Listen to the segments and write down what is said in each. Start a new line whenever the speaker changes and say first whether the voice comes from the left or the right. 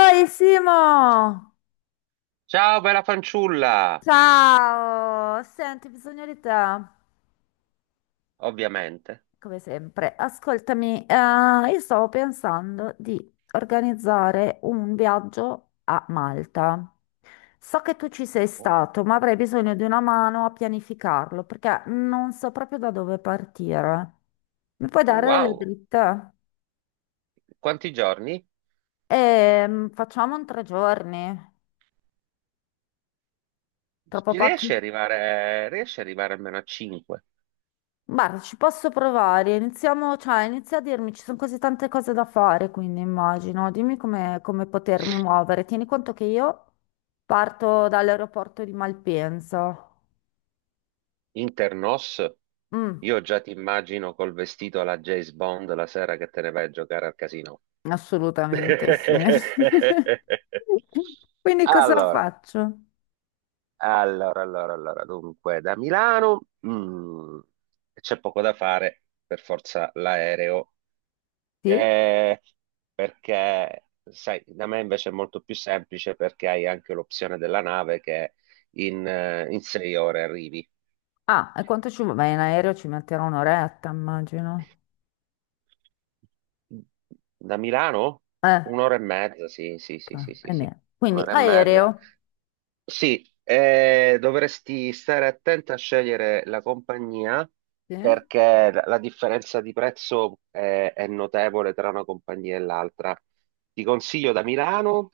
left: Oi Simo!
right: Ciao, bella fanciulla!
left: Ciao! Senti, ho bisogno di te,
right: Ovviamente.
left: come sempre. Ascoltami, io stavo pensando di organizzare un viaggio a Malta. So che tu ci sei
right: Oh,
left: stato, ma avrei bisogno di una mano a pianificarlo, perché non so proprio da dove partire. Mi puoi dare delle
right: wow,
left: dritte?
right: quanti giorni?
left: Facciamo un tre giorni, troppo
right: Riesci
left: pochi.
right: ad arrivare, riesci ad arrivare almeno a 5?
left: Guarda, ci posso provare. Iniziamo, cioè, inizia a dirmi, ci sono così tante cose da fare, quindi immagino. Dimmi come, come potermi muovere. Tieni conto che io parto dall'aeroporto di Malpensa.
right: Internos?
left: Mm,
right: Io già ti immagino col vestito alla James Bond la sera che te ne vai a giocare al casino.
left: assolutamente sì. Quindi cosa
right: Allora,
left: faccio?
right: allora, dunque, da Milano, c'è poco da fare, per forza l'aereo.
left: Sì?
right: Eh, Perché, sai, da me invece è molto più semplice perché hai anche l'opzione della nave che in 6 ore arrivi.
left: Ah, e quanto ci vuole? Beh, in aereo ci metterò un'oretta, immagino.
right: Da Milano?
left: Eh,
right: Un'ora e mezza, sì, sì, sì, sì,
left: ok,
right: sì,
left: e
right: sì.
left: niente. Quindi
right: Un'ora e mezza.
left: aereo.
right: Sì, dovresti stare attenta a scegliere la compagnia,
left: Sì?
right: perché la differenza di prezzo è notevole tra una compagnia e l'altra. Ti consiglio da Milano,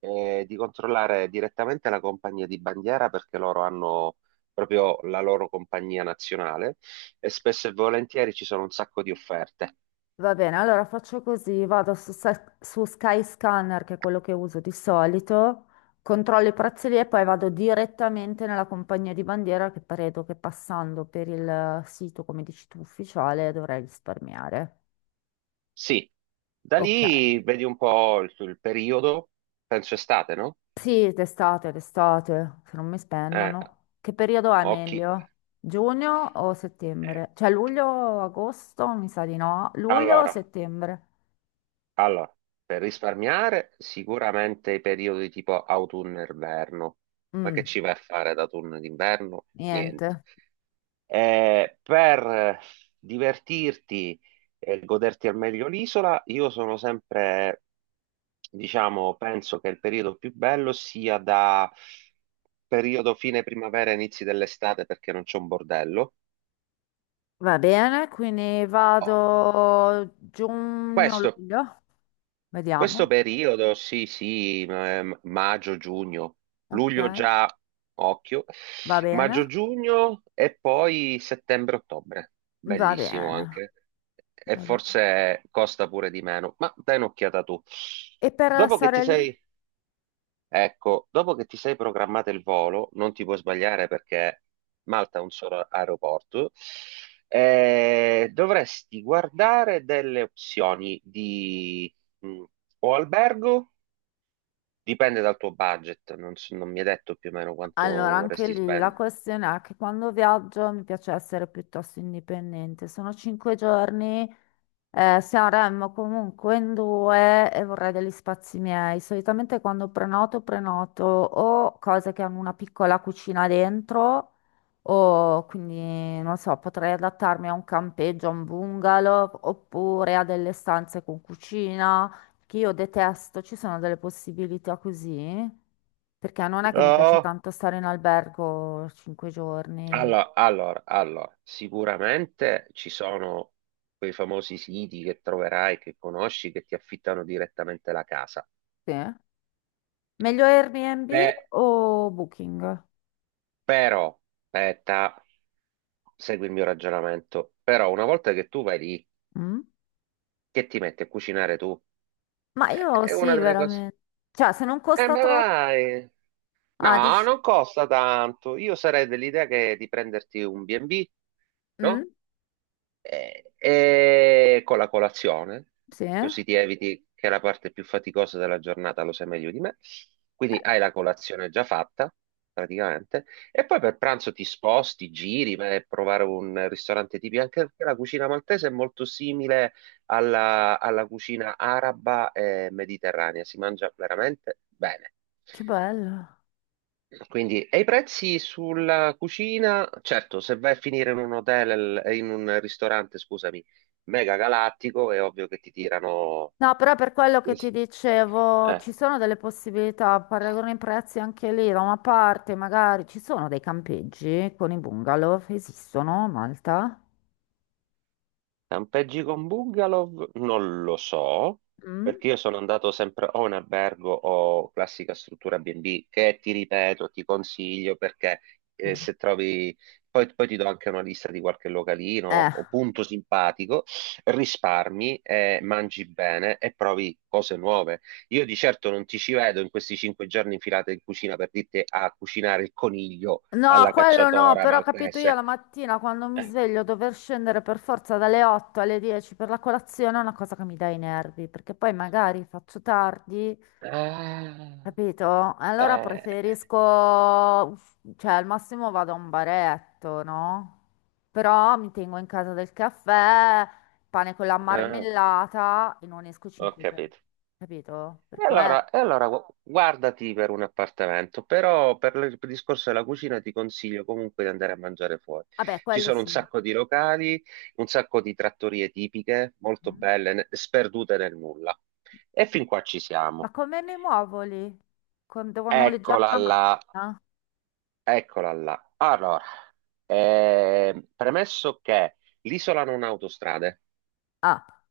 right: di controllare direttamente la compagnia di bandiera, perché loro hanno proprio la loro compagnia nazionale e spesso e volentieri ci sono un sacco di offerte.
left: Va bene, allora faccio così, vado su, Sa- su Skyscanner, che è quello che uso di solito, controllo i prezzi lì e poi vado direttamente nella compagnia di bandiera che credo che passando per il sito, come dici tu, ufficiale dovrei risparmiare.
right: Sì, da
left: Ok.
right: lì vedi un po' il periodo, penso estate, no?
left: Sì, d'estate, d'estate, se non mi
right: Eh,
left: spennano. Che periodo è
right: occhi.
left: meglio? Giugno o
right: eh,
left: settembre? Cioè luglio, agosto? Mi sa di no. Luglio o
right: allora,
left: settembre?
right: Allora, per risparmiare sicuramente i periodi tipo autunno-inverno, ma che
left: Mm,
right: ci vai a fare da autunno ed inverno? Niente.
left: niente.
right: Per divertirti e goderti al meglio l'isola, io sono sempre, diciamo, penso che il periodo più bello sia da periodo fine primavera, inizi dell'estate, perché non c'è un bordello.
left: Va bene, quindi
right: Oh,
left: vado
right: Questo
left: giugno-luglio,
right: Questo
left: vediamo,
right: periodo, sì, sì, maggio, giugno, luglio
left: ok,
right: già, occhio,
left: va bene,
right: maggio, giugno e poi settembre, ottobre,
left: va
right: bellissimo
left: bene,
right: anche, e
left: va bene.
right: forse costa pure di meno, ma dai un'occhiata tu.
left: E per
right: Dopo che ti
left: stare lì?
right: sei, Ecco, dopo che ti sei programmato il volo, non ti puoi sbagliare, perché Malta ha un solo aeroporto. Dovresti guardare delle opzioni di mh, o albergo, dipende dal tuo budget, non mi hai detto più o meno quanto
left: Allora, anche
right: vorresti
left: lì la
right: spendere.
left: questione è che quando viaggio mi piace essere piuttosto indipendente. Sono cinque giorni. Sanremo comunque in due e vorrei degli spazi miei. Solitamente quando prenoto, prenoto o cose che hanno una piccola cucina dentro, o quindi non so, potrei adattarmi a un campeggio, a un bungalow, oppure a delle stanze con cucina, che io detesto. Ci sono delle possibilità così, perché non è che mi piace
right: Oh,
left: tanto stare in albergo cinque giorni.
right: allora, sicuramente ci sono quei famosi siti che troverai, che conosci, che ti affittano direttamente la casa.
left: Sì. Meglio Airbnb
right: Beh,
left: o Booking?
right: però, aspetta, segui il mio ragionamento. Però una volta che tu vai lì,
left: Mm?
right: che ti metti a cucinare tu?
left: Ma io
right: È una
left: sì,
right: delle cose.
left: veramente. Cioè, se non costa
right: Ma
left: troppo...
right: dai,
left: Ah,
right: no,
left: dici...
right: non costa tanto. Io sarei dell'idea che di prenderti un B&B, no?
left: Mm?
right: E con la colazione,
left: Sì?
right: così ti eviti che la parte più faticosa della giornata lo sai meglio di me. Quindi hai la colazione già fatta, praticamente, e poi per pranzo ti sposti, giri, vai a provare un ristorante tipico, anche perché la cucina maltese è molto simile alla cucina araba e mediterranea, si mangia veramente bene.
left: Che bello.
right: Quindi, e i prezzi sulla cucina? Certo, se vai a finire in un hotel, in un ristorante, scusami, mega galattico, è ovvio che ti tirano...
left: No, però per quello che ti dicevo,
right: Eh,
left: ci sono delle possibilità, paragono i prezzi anche lì, da una parte magari ci sono dei campeggi con i bungalow, esistono a Malta?
right: Campeggi con bungalow? Non lo so,
left: Mm?
right: perché io sono andato sempre o in albergo o classica struttura B&B, che, ti ripeto, ti consiglio, perché
left: Sì.
right: se trovi, poi, ti do anche una lista di qualche localino
left: Eh.
right: o punto simpatico, risparmi, mangi bene e provi cose nuove. Io di certo non ti ci vedo in questi 5 giorni infilati in cucina per dirti a cucinare il coniglio
left: No,
right: alla
left: quello no,
right: cacciatora
left: però ho capito, io
right: maltese.
left: la mattina quando mi sveglio dover scendere per forza dalle 8 alle 10 per la colazione è una cosa che mi dà i nervi, perché poi magari faccio tardi.
right: Eh,
left: Capito? Allora
right: ah, eh,
left: preferisco, cioè al massimo vado a un baretto, no? Però mi tengo in casa del caffè, pane con la
right: Ah,
left: marmellata e non esco
right: ho
left: cinque giorni.
right: capito.
left: Capito? Per
right: E
left: quello.
right: allora, e allora guardati per un appartamento, però per il discorso della cucina ti consiglio comunque di andare a mangiare fuori.
left: Vabbè,
right: Ci
left: quello
right: sono un
left: sì.
right: sacco di locali, un sacco di trattorie tipiche, molto
left: Mm.
right: belle, sperdute nel nulla. E fin qua ci
left: Ma
right: siamo.
left: come mi muovo lì? Con- devo noleggiare
right: Eccola
left: una
right: là,
left: macchina?
right: eccola là. Allora, premesso che l'isola non ha autostrade,
left: Ah,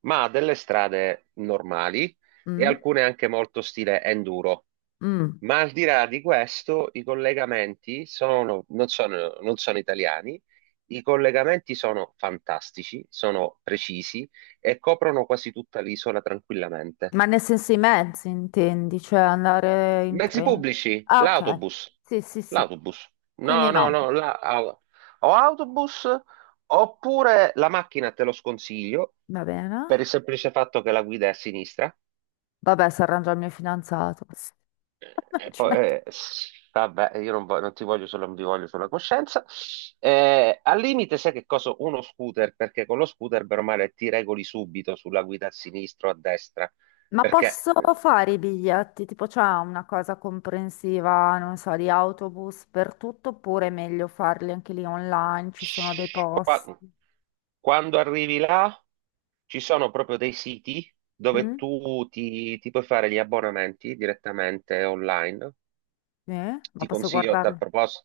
right: ma ha delle strade normali e
left: mm,
right: alcune anche molto stile enduro.
left: mm.
right: Ma al di là di questo, i collegamenti non sono italiani, i collegamenti sono fantastici, sono precisi e coprono quasi tutta l'isola tranquillamente.
left: Ma nel senso i mezzi intendi, cioè andare in
right: Mezzi
left: treno?
right: pubblici,
left: Ah, ok.
right: l'autobus,
left: Sì, sì, sì.
right: l'autobus,
left: Quindi
right: no, no,
left: no.
right: no, o autobus oppure la macchina te lo sconsiglio
left: Va bene.
right: per il semplice fatto che la guida è a sinistra.
left: Vabbè, si arrangia il mio fidanzato. Non
right: E
left: ci
right: poi,
left: metto-
right: vabbè, io non, vo- non ti voglio solo, non vi voglio sulla coscienza. Al limite, sai che cosa? Uno scooter, perché con lo scooter, bene o male, ti regoli subito sulla guida a sinistra o a destra,
left: Ma
right: perché
left: posso fare i biglietti? Tipo, c'è una cosa comprensiva, non so, di autobus per tutto, oppure è meglio farli anche lì online? Ci sono dei posti.
right: quando arrivi là ci sono proprio dei siti dove
left: Mm?
right: tu ti puoi fare gli abbonamenti direttamente online.
left: Sì? Ma
right: Ti
left: posso
right: consiglio a tal
left: guardarli?
right: propos-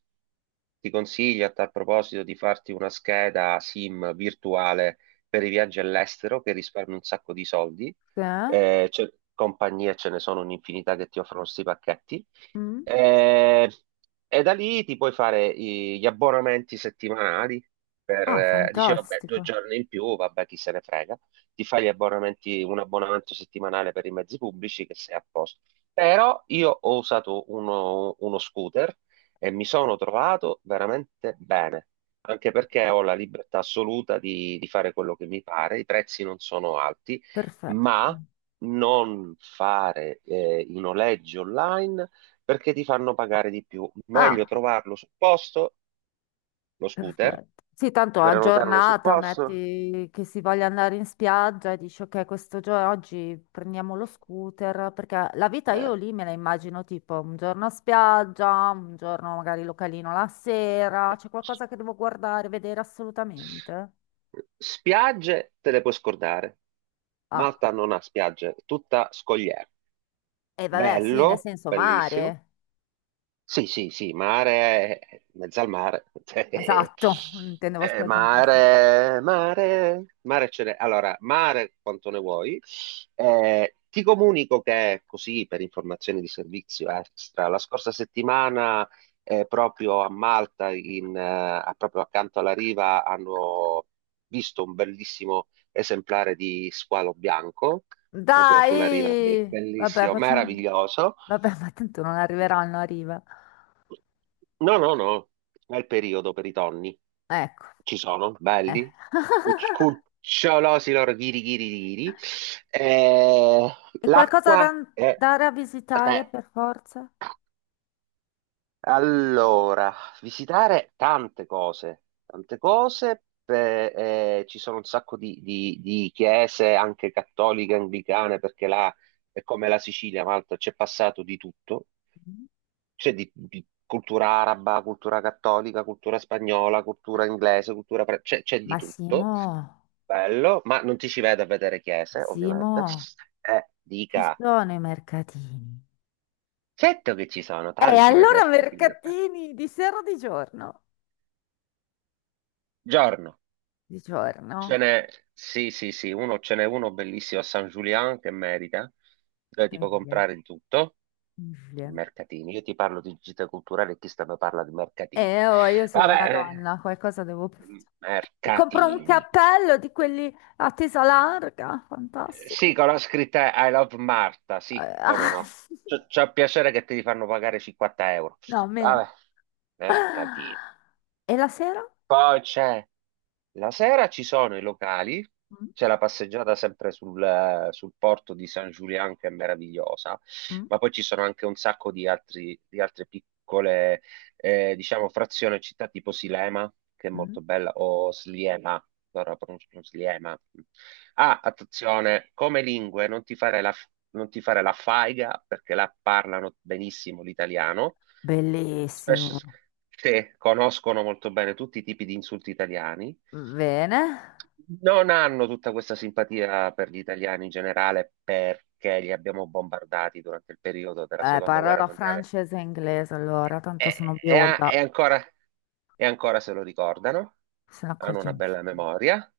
right: Ti consiglio a tal proposito di farti una scheda SIM virtuale per i viaggi all'estero, che risparmi un sacco di soldi.
left: Sì?
right: Compagnie ce ne sono un'infinità che ti offrono questi pacchetti.
left: Mm?
right: Eh, e da lì ti puoi fare gli abbonamenti settimanali, per,
left: Ah,
right: dice, vabbè, due
left: fantastico.
right: giorni in più, vabbè, chi se ne frega. Ti fai gli abbonamenti, un abbonamento settimanale per i mezzi pubblici, che sei a posto. Però io ho usato uno scooter e mi sono trovato veramente bene, anche perché ho la libertà assoluta di fare quello che mi pare, i prezzi non sono alti,
left: Perfetto.
right: ma non fare i noleggi online perché ti fanno pagare di più. Meglio
left: Ah,
right: trovarlo sul posto, lo scooter,
left: perfetto. Sì, tanto a
right: prenotarlo sul
left: giornata
right: posto.
left: metti che si voglia andare in spiaggia e dici ok, questo giorno oggi prendiamo lo scooter, perché la vita
right: eh.
left: io lì me la immagino tipo un giorno a spiaggia, un giorno magari localino la sera, c'è qualcosa che devo guardare, vedere assolutamente.
right: Spiagge te le puoi scordare.
left: Ah,
right: Malta non ha spiagge, tutta scogliera.
left: e vabbè, sì, nel
right: Bello,
left: senso
right: bellissimo.
left: mare.
right: Sì, sì, sì, mare, mezzo al mare, cioè,
left: Esatto, intendevo spiaggia in questo.
right: Mare, mare, mare ce n'è. Allora, mare quanto ne vuoi. Ti comunico che, così, per informazioni di servizio extra, la scorsa settimana, proprio a Malta, proprio accanto alla riva, hanno visto un bellissimo esemplare di squalo bianco, proprio sulla riva,
left: Dai! Vabbè,
right: bellissimo,
left: facciamo...
right: meraviglioso.
left: Vabbè, ma tanto non arriveranno a riva.
right: No, no, no, è il periodo per i tonni.
left: Ecco.
right: Ci sono,
left: Eh.
right: belli, cuc- cucciolosi loro, ghiri, ghiri, ghiri. Eh,
left: E qualcosa da
right: l'acqua è...
left: andare a visitare
right: eh,
left: per forza?
right: Allora, visitare tante cose, ci sono un sacco di chiese, anche cattoliche, anglicane, perché là è come la Sicilia, Malta, c'è passato di tutto. Cioè di cultura araba, cultura cattolica, cultura spagnola, cultura inglese, c'è di
left: Ma
right: tutto,
left: Simo,
right: bello, ma non ti ci vedo a vedere chiese,
left: Simo,
right: ovviamente.
left: ci
right: Dica,
left: sono i mercatini.
right: certo che ci sono
left: E
right: tanti per
left: allora
right: mercatini del Re.
left: mercatini di sera o di giorno?
right: Giorno,
left: Di
right: ce
left: giorno.
right: n'è, sì, sì, sì, uno, ce n'è uno bellissimo a San Julian che merita, dove ti puoi
left: Incredibile,
right: comprare di tutto,
left: incredibile.
right: mercatini. Io ti parlo di gite culturali e chi sta mi parla di mercatini.
left: E oh, io sono una
right: Vabbè,
left: donna, qualcosa devo... fare.
right: eh,
left: Mi compro un
right: mercatini.
left: cappello di quelli a tesa larga, fantastico.
right: Sì, con la scritta I love Marta, sì, come
left: Ah,
right: no. C'è il piacere che te li fanno pagare 50 euro.
left: no,
right: Vabbè,
left: meno.
right: mercatino.
left: E la sera?
right: Poi c'è La sera ci sono i locali,
left: Mm,
right: c'è la passeggiata sempre sul porto di San Giuliano, che è meravigliosa,
left: mm,
right: ma poi ci sono anche un sacco di altre piccole, diciamo, frazioni e città tipo Silema, che è
left: mm.
right: molto bella, o Sliema, allora pronuncio Sliema. Ah, attenzione, come lingue non ti fare la faiga, perché la parlano benissimo l'italiano. Spesso
left: Bellissimo.
right: se conoscono molto bene tutti i tipi di insulti italiani,
left: Bene,
right: non hanno tutta questa simpatia per gli italiani in generale perché li abbiamo bombardati durante il periodo della seconda guerra
left: parlerò
right: mondiale
left: francese e inglese allora, tanto
right: e,
left: sono
right: e a-
left: bionda,
right: e ancora, e ancora se lo ricordano,
left: se ne
right: hanno
left: accorge
right: una bella
left: nessuno.
right: memoria.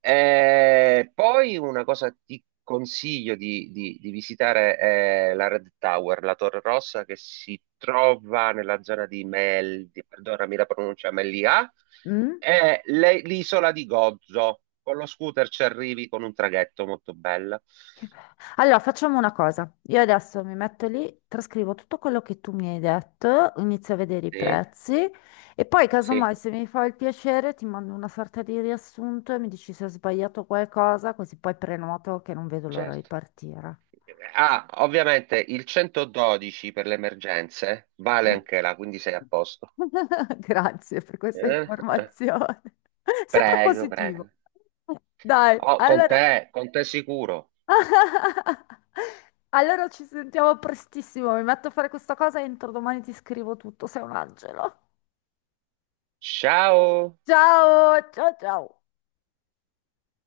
right: Poi una cosa ti consiglio di visitare è la Red Tower, la Torre Rossa, che si trova nella zona di perdonami la pronuncia, Melia,
left: Mm?
right: è l'isola di Gozo. Con lo scooter ci arrivi con un traghetto molto bello.
left: Che be- Allora, facciamo una cosa. Io adesso mi metto lì, trascrivo tutto quello che tu mi hai detto, inizio a vedere i
right: Sì,
left: prezzi e poi,
right: sì,
left: casomai, se mi fa il piacere, ti mando una sorta di riassunto e mi dici se ho sbagliato qualcosa, così poi prenoto che non vedo l'ora di
right: certo.
left: partire.
right: Ah, ovviamente il 112 per le emergenze vale
left: Mm.
right: anche là, quindi sei a posto.
left: Grazie per questa
right: Eh? eh.
left: informazione. Sempre
right: Prego,
left: positivo.
right: prego.
left: Dai,
right: Oh,
left: allora.
right: con te sicuro.
left: Allora ci sentiamo prestissimo. Mi metto a fare questa cosa e entro domani ti scrivo tutto. Sei un angelo.
right: Ciao.
left: Ciao, ciao, ciao.